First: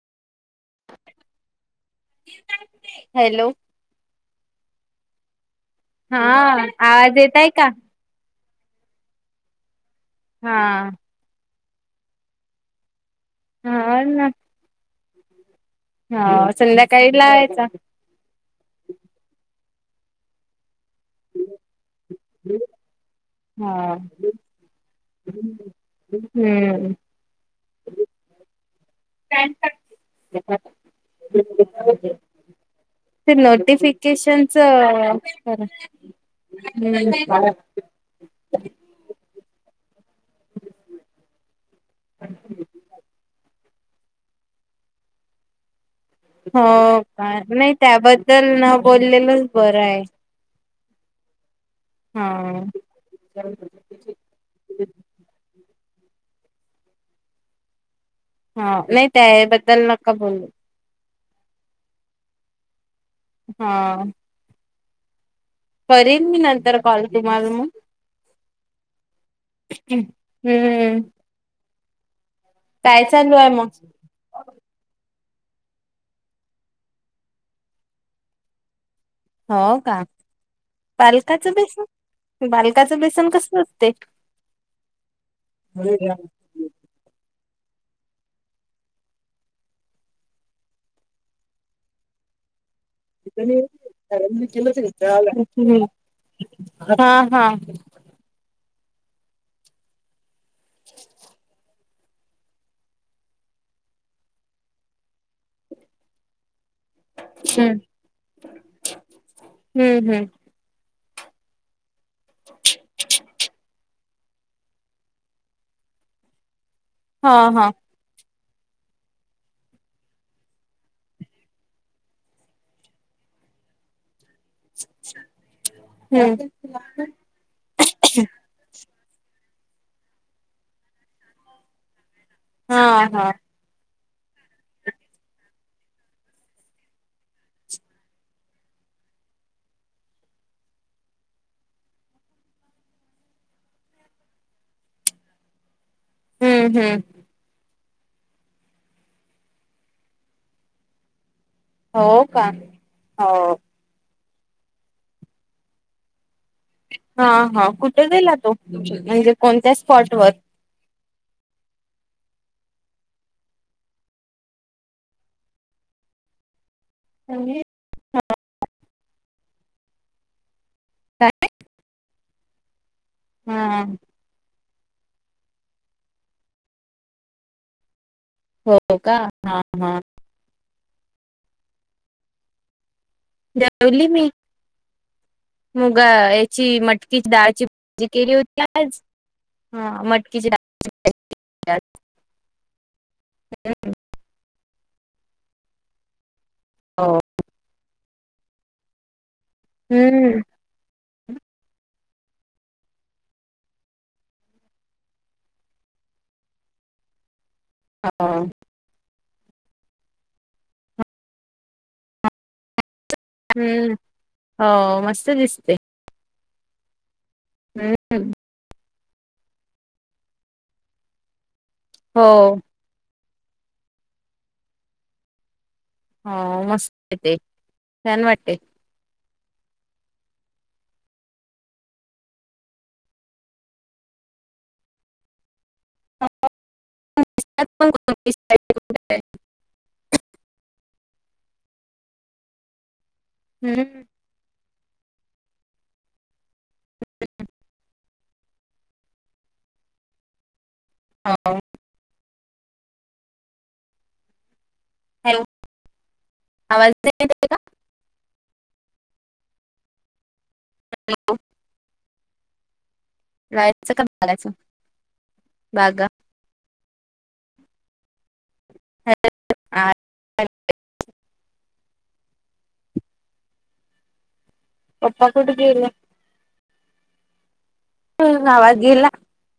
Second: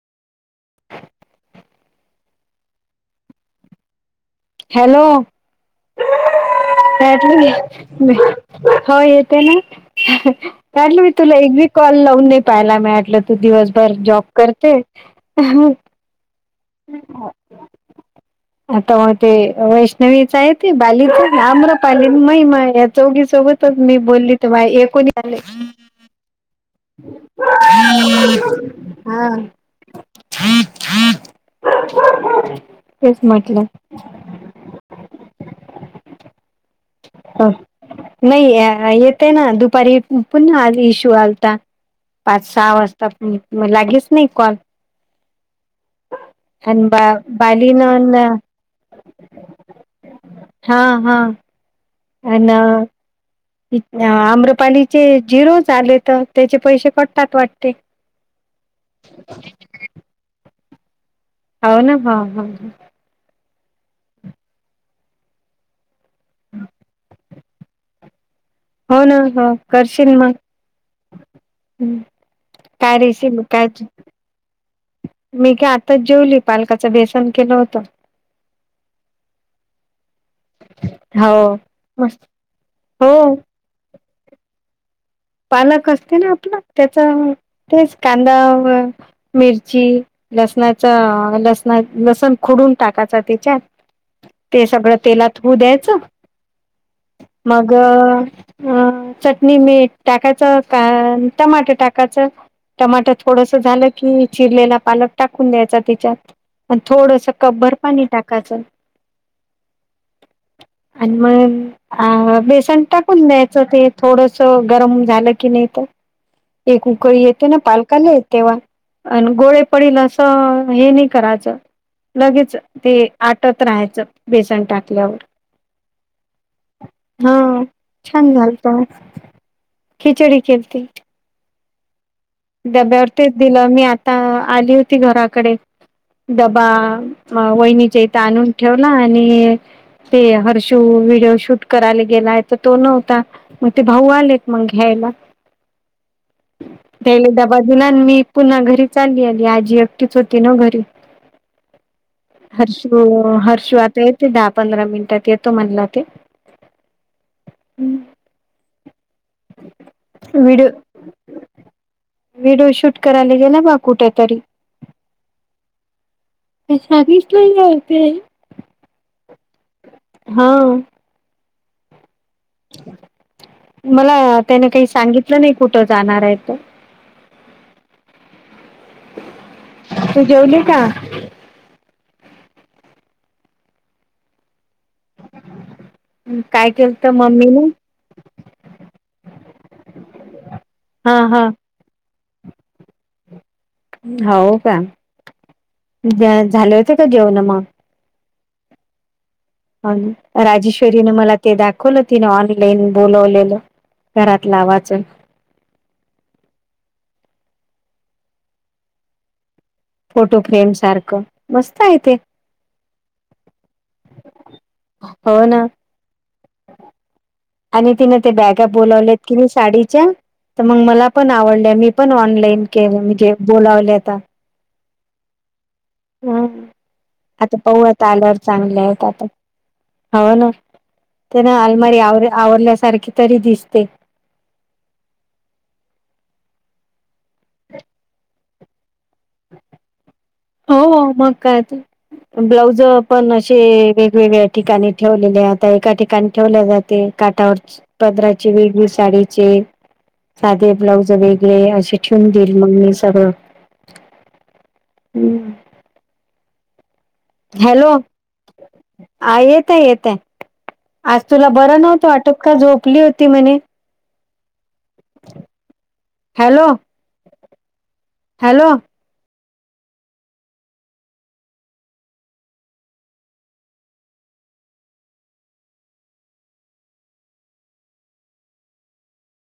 Hello! Hello! हा आवाज येतय का [unintelligible] हो येते ना हा कालं [unintelligible] तुला एक बी कॉल लावून नाही पाहिला, मी म्हंटल तू दिवसभर हो जॉब करते. हा संध्याकाळी लावायचा [unintelligible] आता मग ते वैष्णवीच आहे ते बाली आम्रपाली, महिमा या हा चौघीसोबतच मी बोलली तेव्हा एकूणी झाले. हम्म. हा. तेच ते म्हटलं नोटिफिकेशनच [unintelligible] हम्म [unintelligible] नाही येते ना. दुपारी पण हा इशू आलता. पाच सहा वाजता मग लागेच नाही कॉल. हो आणि बा का? नाही बालीन त्याबद्दल न बोललेलंच बरं आहे. हा हा. हम्म. आणि [unintelligible] आम्रपालीचे जिरो झालेत त्याचे पैसे कटतात वाटते. हा नाही त्याबद्दल नका बोलू. हो ना. हो हो हो. हा. करेन मी नंतर कॉल तुम्हाला मग. हो ना हो करशील मग. हम्म हम्म. चालू आहे मग काय [unintelligible] मी काय आताच जेवली पालकाचं बेसन केलं होतं. हो का? पालकाचं हो बेसन, मस्त पालकाचं बेसन हो कसं असते? पालक असते ना आपला त्याचा तेच कांदा मिरची लसणाच लसण लसण खोडून टाकायचं त्याच्यात. ते सगळं तेलात होऊ द्यायचं हा हा मग अ चटणी, मीठ टाकायचं का, टमाट टाकायचं? टमाटर थोडंसं झालं की, चिरलेला पालक टाकून द्यायचा त्याच्यात. पण थोडंस कपभर हम्म पाणी टाकायचं. हम्म हम्म आणि मग अ बेसन टाकून द्यायचं ते थोडंस. गरम झाली की नाही तर एक उकळी हा येते ना, हा पाल कले तेव्हा अ गोळे पडल असं हे नाही करायचं [unintelligible] लगेच ते आटत रहायचं. बेसन टाकल्यावर हम्म हा. छान झालतं खिचडी केलती. हा हा डब्यावरतीच दिलं मी आता आली होती घराकडे. डबा वहिणीचे इथं आणून ठेवला आणि ते हर्षू व्हिडिओ शूट करायला गेलाय तर तो नव्हता. मोठे भाऊ आलेत मग घ्यायला. हम्म हम्म. त्याले डबा दिला आणि मी पुन्हा घरी चालली आली, आजी एकटीच होती नव्हं घरी. हो का हर्षु हो हर्षु आता येतोय, दहा पंधरा मिनिटात येतो म्हणला ते. हा हा कुठे गेला तो, म्हणजे कोणत्या स्पॉट वर? व्हिडिओ [inaudible] व्हिडिओ शूट करायला गेलं बा कुठे तरी. ती साडीच नाही घालते. हाव. काय? मला त्याने काही सांगितलं नाही, कुठं जाणार आहे तर. हो का हां हां. तू जेवली का? जेवली मी. मुगा याची काय केलंत मटकीची मम्मीने डाळची भजी केली होती आज. हा मटकीच्या हा हा. हव का, त्या झाले होते का जेवणं मग? हम्म आणि राजेश्वरीने मला ते दाखवलं तिने ऑनलाईन बोलवलेलं घरात लावायचं. हाव. फोटो फ्रेमसारखं मस्त आहे ते. अन हो मस्त हो ना दिसते. आणि तिनं ते हम्म बॅगा बोलावलेत की नाही साडीच्या. तर मग मला पण आवडले, मी पण हो ऑनलाईन केले म्हणजे बोलावले आता. हो हं मस्त आहे ते आता पाहू आता छान आल्यावर वाटते. चांगले आहेत आता. हाव ना. ते ना अलमारी आवर आवरल्यासारखी तरी दिसते. [unintelligible] हो हो मग काय तर, ब्लाउज पण असे ते हम्म वेगवेगळ्या ठिकाणी ठेवलेल्या, आता एका ठिकाणी ठेवल्या जाते काठावरच. पदराची वेगळी साडीचे. साधे ब्लाऊज हो वेगळे असे ठेवून देईल मग मी सगळं. हॅलो. आवाज नाही येत आहे. का? हॅलो, आ येतय येतय. आज हॅलो, तुला बरं नव्हत वाटत का, झोपली होती म्हणे? [unintelligible] बॅगा. हॅलो. हॅलो. [inaudible] पप्पा कुठे गेले? [unintelligible] आवाज गेला.